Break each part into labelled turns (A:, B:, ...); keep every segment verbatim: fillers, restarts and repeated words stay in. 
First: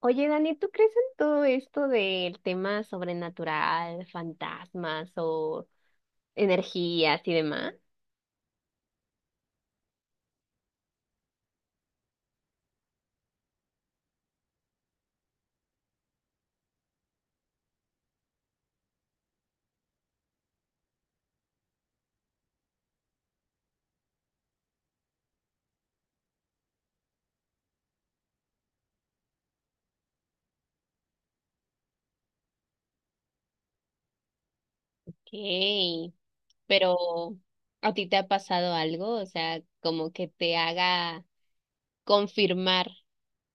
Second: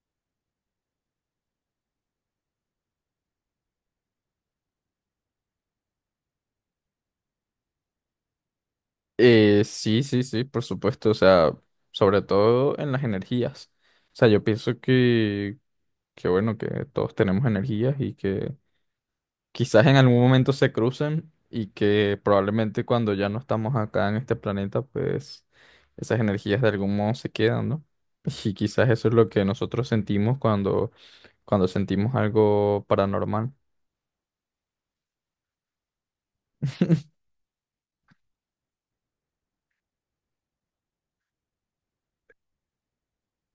A: Oye, Dani, ¿tú crees en todo esto del tema sobrenatural, fantasmas o energías y demás?
B: Eh, sí, sí, sí, por supuesto, o sea, sobre todo en las energías. O sea, yo pienso que, que bueno, que todos tenemos energías y que quizás en algún momento se crucen y que probablemente cuando ya no estamos acá en este planeta, pues esas energías de algún modo se quedan, ¿no? Y quizás eso es lo que nosotros sentimos cuando, cuando sentimos algo paranormal.
A: Okay, pero ¿a ti te ha pasado algo? O sea, como que te haga confirmar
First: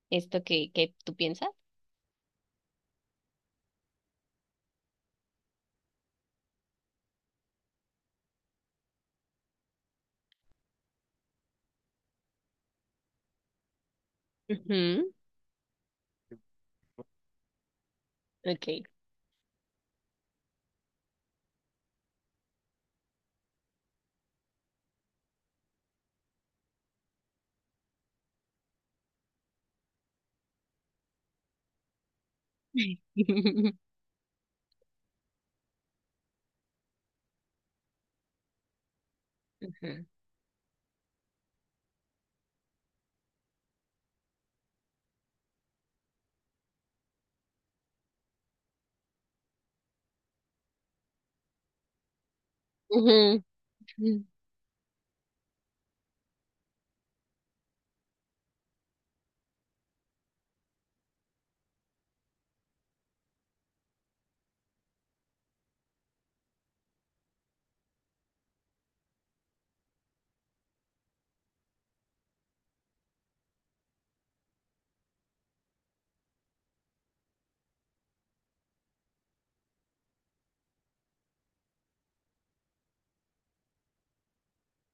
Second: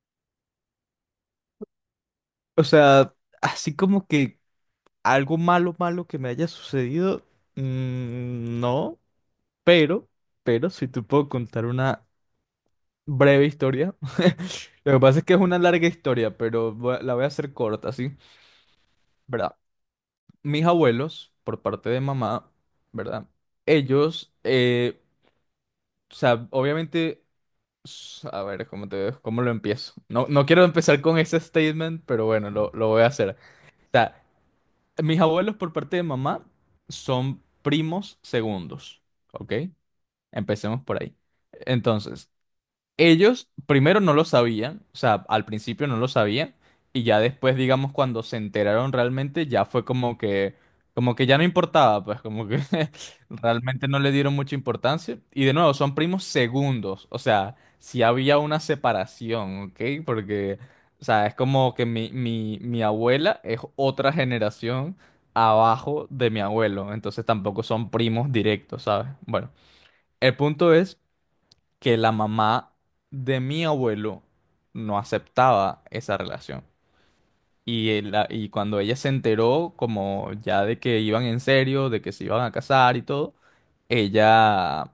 A: esto que, que tú piensas.
B: O sea, así como que algo malo, malo que me haya sucedido, mm, no. Pero, pero si te puedo contar una breve historia. Lo que
A: Ujú,
B: pasa es que es una larga historia, pero voy a- la voy a hacer corta, ¿sí?
A: ok.
B: ¿Verdad? Mis abuelos, por parte de mamá, ¿verdad? Ellos, eh, o sea, obviamente, s- a ver, ¿cómo te, cómo lo empiezo? No, no quiero empezar con ese statement, pero bueno, lo, lo voy a hacer. O sea, mis abuelos por parte de mamá son primos segundos, ¿ok?
A: Ujú.
B: Empecemos por ahí. Entonces, ellos primero no lo sabían, o sea, al principio no lo sabían y ya después, digamos, cuando se enteraron realmente, ya fue como que, como que ya no importaba, pues como que
A: Ujú,
B: realmente no le
A: Ujú.
B: dieron mucha importancia. Y de nuevo, son primos segundos, o sea, si había una separación, ¿ok? Porque, o sea, es como que mi, mi, mi abuela es otra generación abajo de mi abuelo, entonces tampoco son primos directos, ¿sabes? Bueno, el punto es que la mamá de mi abuelo no aceptaba esa relación. Y, él la- y cuando ella se enteró, como ya de que iban en serio, de que se iban a casar y todo, ella,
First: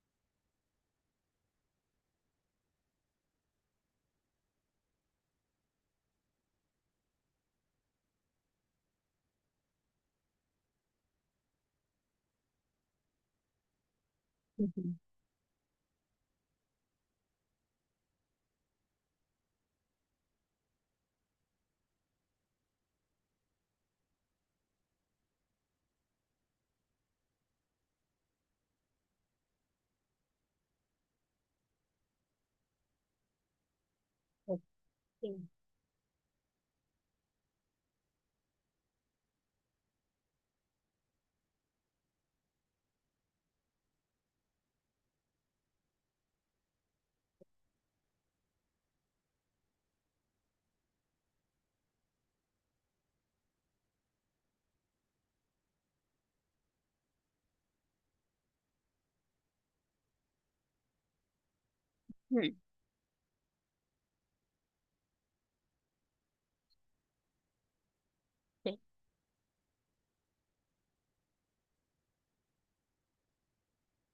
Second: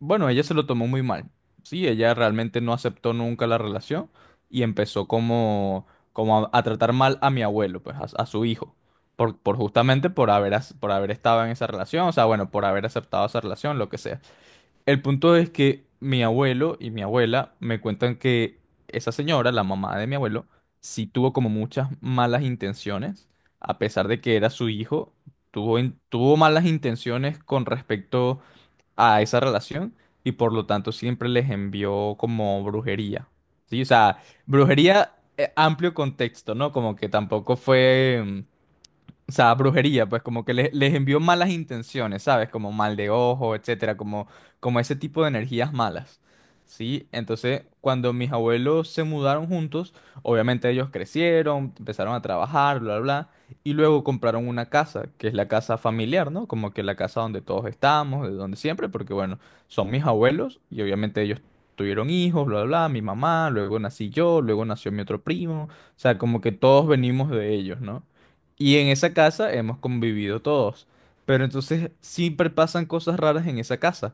B: bueno, ella se lo tomó muy mal. Sí, ella realmente no aceptó nunca la relación y empezó como, como a, a tratar mal a mi abuelo, pues a, a su hijo, por, por justamente por haber, as- por haber estado en esa relación, o sea, bueno, por haber aceptado esa relación, lo que sea.
A: Ujú,
B: El punto es que mi abuelo y mi abuela me cuentan que esa señora, la mamá de mi abuelo, sí tuvo como muchas malas intenciones, a pesar de que era su hijo, tuvo, in- tuvo malas intenciones con respecto a esa relación y por lo tanto siempre les envió como brujería. Sí, o sea, brujería,
A: sí,
B: eh, amplio contexto, ¿no? Como que tampoco fue... mm, o sea, brujería, pues como que les, les envió malas intenciones, ¿sabes? Como mal de ojo, etcétera, como, como ese tipo de energías malas. ¿Sí? Entonces, cuando mis abuelos se mudaron juntos, obviamente ellos crecieron, empezaron a trabajar, bla, bla, bla, y luego compraron una casa, que es la casa familiar, ¿no? Como que la casa donde todos estamos, de donde siempre, porque bueno, son mis abuelos y obviamente ellos tuvieron hijos,
A: ujú,
B: bla, bla, bla, mi mamá, luego nací yo, luego nació mi otro primo, o sea, como que todos venimos de ellos, ¿no? Y
A: sí,
B: en esa casa hemos convivido todos. Pero entonces siempre pasan cosas raras en esa casa.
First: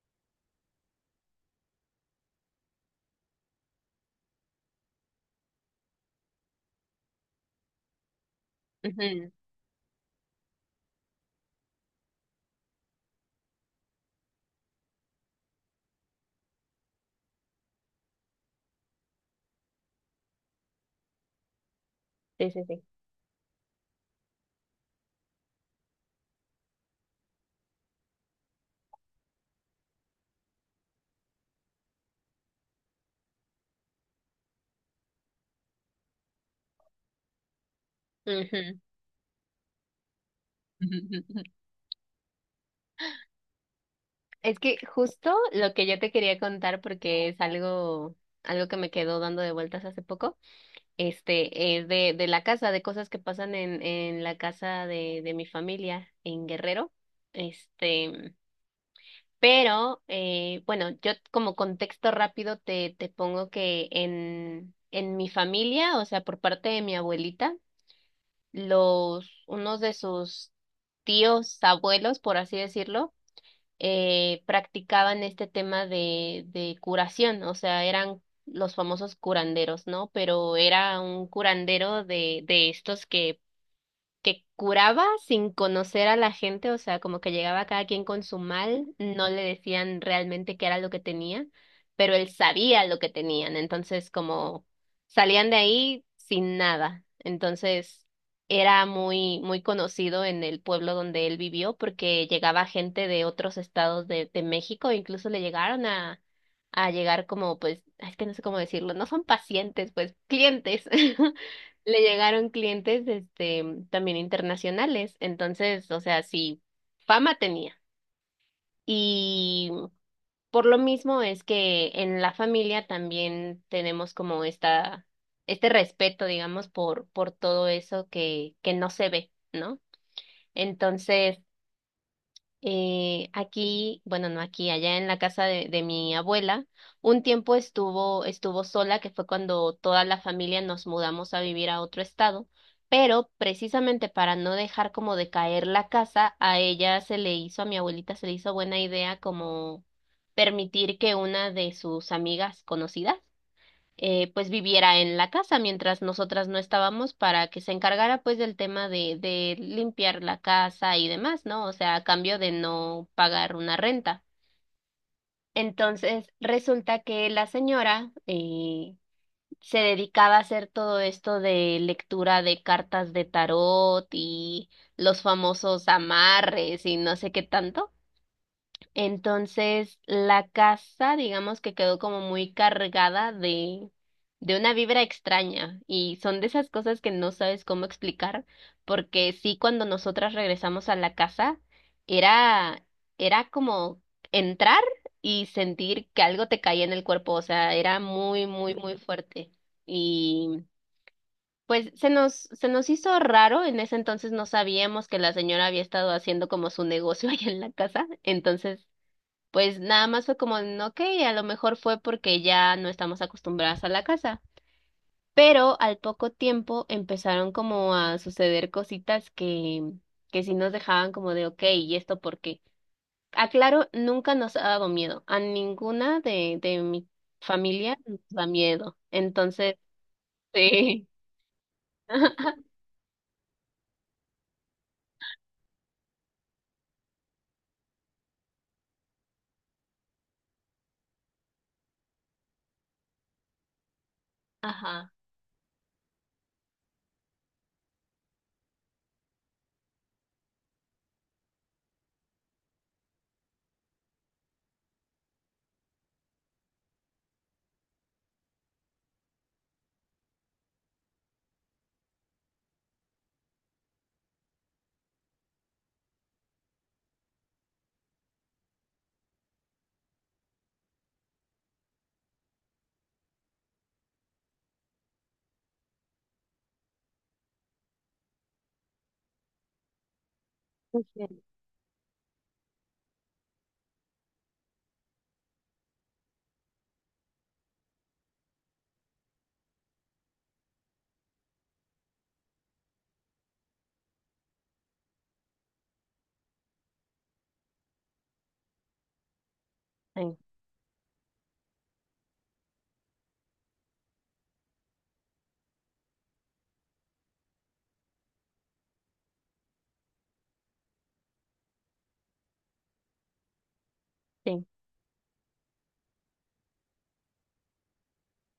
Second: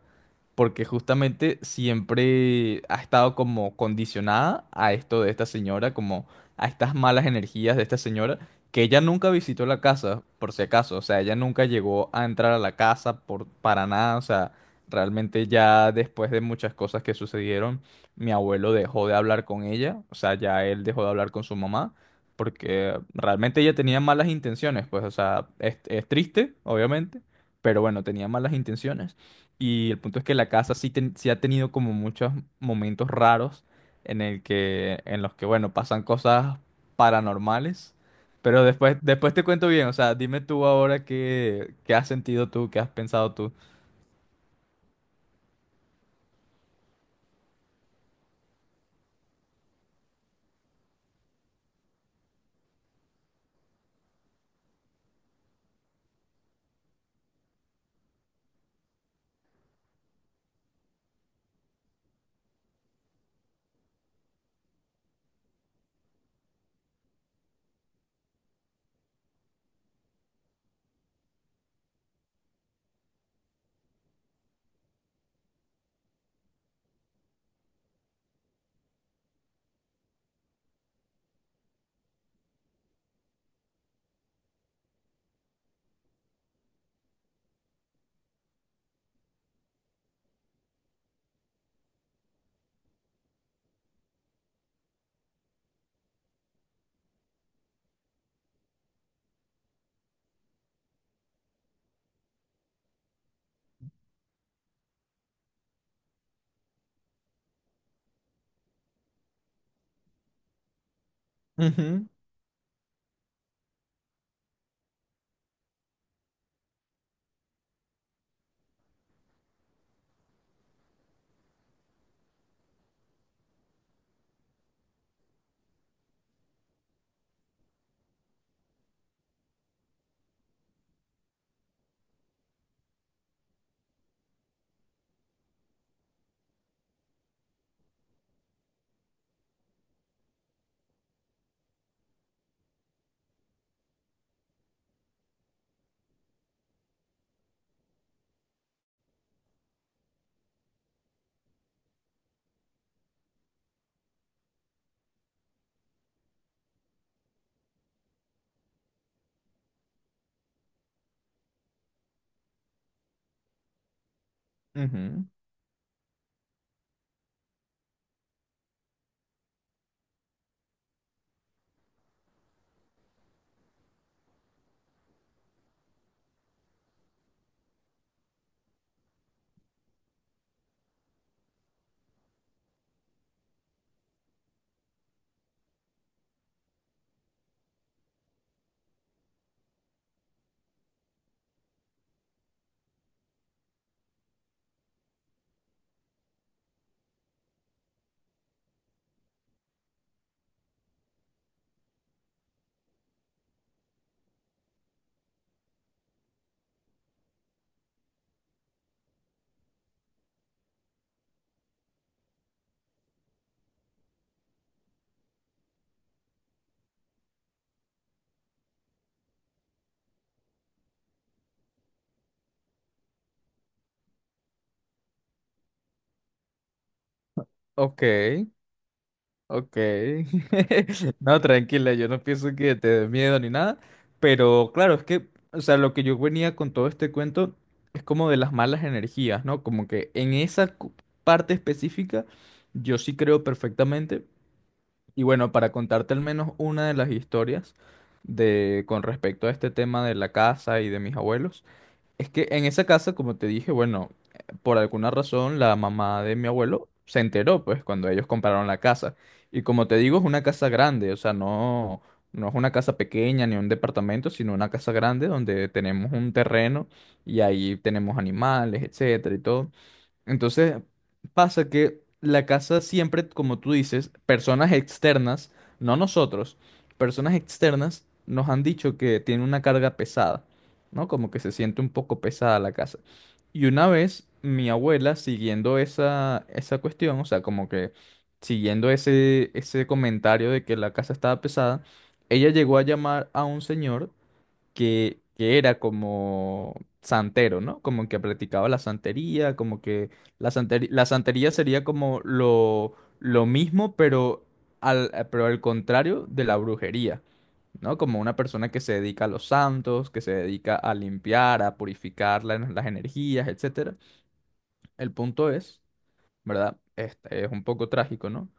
B: Porque justamente siempre ha estado como condicionada a esto de esta señora, como a estas malas energías de esta señora, que ella nunca visitó la casa, por si acaso. O sea, ella nunca llegó a entrar a la casa por, para nada. O sea, realmente ya después de muchas cosas que sucedieron, mi abuelo dejó de hablar con ella. O sea, ya él dejó de hablar con su mamá
A: sí, sí, sí.
B: porque realmente ella tenía malas intenciones, pues, o sea, es, es triste, obviamente, pero bueno, tenía malas intenciones. Y el punto es que la casa sí, ten- sí ha tenido como muchos momentos raros en el que, en los que, bueno, pasan cosas paranormales. Pero después, después te cuento bien, o sea, dime tú ahora
A: Ujú.
B: qué, qué has sentido tú, qué has pensado tú.
A: Es que justo lo que yo te quería contar, porque es algo, algo que me quedó dando de vueltas hace poco, este, es de, de la casa, de cosas que pasan en, en la casa de, de mi familia en Guerrero. Este, pero eh, bueno, yo como contexto rápido te, te pongo que en, en mi familia, o sea, por parte de mi abuelita, los, unos de sus tíos, abuelos, por así decirlo, eh, practicaban este tema de, de curación, o sea, eran los famosos curanderos, ¿no? Pero era un curandero de, de estos que que curaba sin conocer a la gente, o sea, como que llegaba cada quien con su mal, no le decían realmente qué era lo que tenía, pero él sabía lo que tenían, entonces como salían de ahí sin nada. Entonces era muy muy conocido en el pueblo donde él vivió porque llegaba gente de otros estados de, de México, incluso le llegaron a a llegar como pues, es que no sé cómo decirlo, no son pacientes, pues clientes. Le
B: Ujú,
A: llegaron clientes este también internacionales, entonces, o sea, sí, fama tenía. Y por lo mismo es que en la familia también tenemos como esta este respeto, digamos, por por todo eso que que no se ve, ¿no? Entonces, eh, aquí, bueno, no aquí, allá en la casa de, de mi abuela, un tiempo estuvo, estuvo sola, que fue cuando toda la familia nos mudamos a vivir a otro estado, pero precisamente para no dejar como de caer la casa, a ella se le hizo, a mi abuelita se le hizo buena idea como permitir que una de sus amigas conocidas eh, pues viviera en la casa mientras nosotras no estábamos para que se encargara pues del tema de, de limpiar la casa y demás, ¿no? O sea, a cambio de no pagar una renta.
B: ujú.
A: Entonces, resulta que la señora eh, se dedicaba a hacer todo esto de lectura de cartas de tarot y los famosos amarres y no sé qué tanto. Entonces, la casa, digamos que quedó como muy cargada de, de una vibra extraña y son de esas cosas que no sabes cómo explicar, porque sí, cuando nosotras regresamos a la casa, era, era como entrar y sentir que algo te caía en el cuerpo, o sea, era muy, muy, muy fuerte. Y pues se nos, se nos hizo raro, en ese entonces no sabíamos que la señora había estado haciendo como su negocio ahí en la casa, entonces pues nada más fue como, "Mm, ok, a lo mejor fue porque ya no estamos acostumbradas a la casa. Pero al poco tiempo empezaron como a suceder cositas que, que sí nos dejaban como de, ok, ¿y esto por qué? Aclaro, nunca nos ha dado miedo. A ninguna de, de mi familia
B: Ok.
A: nos da miedo. Entonces,
B: Ok.
A: sí.
B: No, tranquila, yo no pienso que te dé miedo ni nada, pero claro, es que, o sea, lo que yo venía con todo este cuento es como de las malas energías, ¿no? Como que en esa cu- parte específica yo sí creo perfectamente.
A: Ajá.
B: Y bueno, para contarte al menos una de las historias de con respecto a este tema de la casa y de mis abuelos, es que en esa casa, como te dije, bueno, eh, por alguna razón la mamá de mi abuelo se enteró, pues, cuando ellos compraron la casa. Y como te digo, es una casa grande, o sea, no, no es una casa pequeña ni un departamento, sino una casa grande donde tenemos un terreno y ahí tenemos animales, etcétera y todo. Entonces, pasa que la casa siempre, como tú dices, personas externas, no nosotros, personas externas nos han dicho que tiene una carga pesada, ¿no? Como que
A: Sí.
B: se siente un poco pesada la casa. Y una vez mi abuela, siguiendo esa, esa cuestión, o sea, como que siguiendo ese, ese comentario de que la casa estaba pesada, ella llegó a llamar a un señor que, que era como santero, ¿no? Como que practicaba la santería, como que
A: Sí.
B: la santería, la santería sería como lo, lo mismo, pero al, eh, pero al contrario de la brujería, ¿no? Como una persona que se dedica a los santos, que se dedica a limpiar, a purificar la- las energías, etcétera. El punto es, ¿verdad? Este es un poco trágico, ¿no?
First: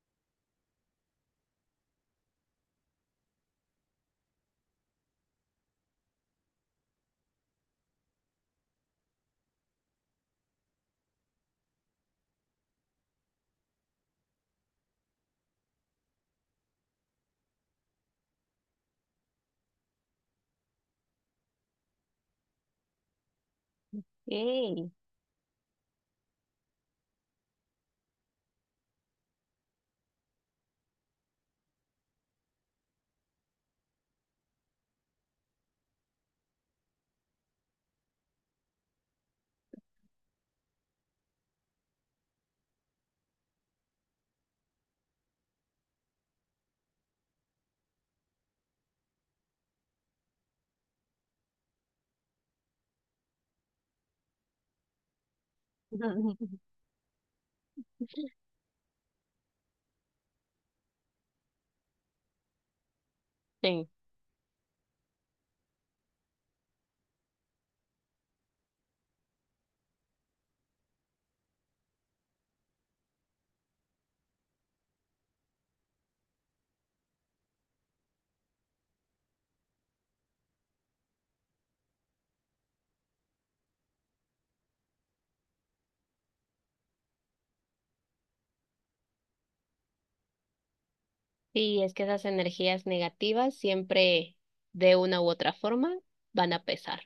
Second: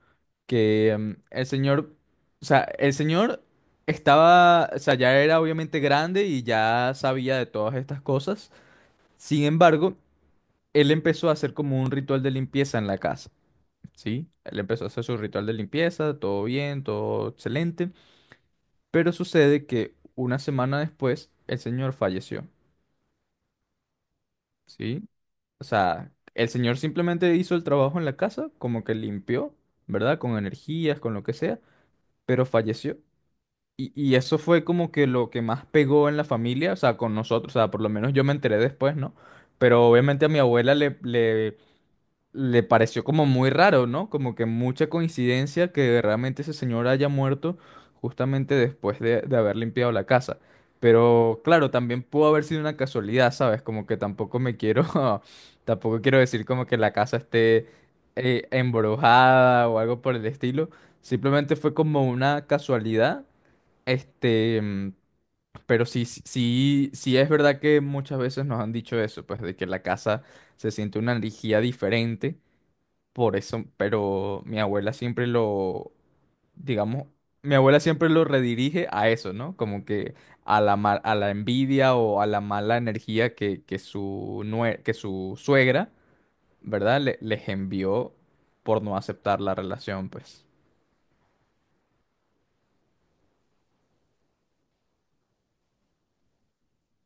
B: Que mm, el señor, o sea, el señor estaba, o sea, ya era obviamente grande y ya sabía de todas estas cosas. Sin embargo, él empezó a hacer como un ritual de limpieza en la casa, ¿sí? Él empezó a hacer su ritual de limpieza, todo bien, todo excelente, pero sucede que una semana después el señor falleció,
A: Sí. Sí.
B: ¿sí? O sea, el señor simplemente hizo el trabajo en la casa, como que limpió, ¿verdad? Con energías, con lo que sea, pero falleció. Y, y eso fue como que lo que más pegó en la familia, o sea, con nosotros, o sea, por lo menos yo me enteré después, ¿no? Pero obviamente a mi abuela le, le, le pareció como muy raro, ¿no? Como que mucha coincidencia que realmente ese señor haya muerto justamente después de, de haber limpiado la casa. Pero claro, también pudo haber sido una casualidad, ¿sabes? Como que tampoco me quiero, tampoco quiero decir como que la casa esté eh, embrujada o algo por el estilo. Simplemente fue como una casualidad este, mm, pero sí, sí, sí sí es verdad que muchas veces nos han dicho eso, pues de que la casa se siente una energía diferente, por eso, pero mi abuela siempre lo, digamos, mi abuela siempre lo redirige a eso, ¿no? Como que a la, ma- a la envidia o a la mala energía que, que su, nue- que su suegra, ¿verdad? Le- les envió por no aceptar la relación, pues.
A: Sí, es que esas energías negativas siempre de una u otra forma van a pesar.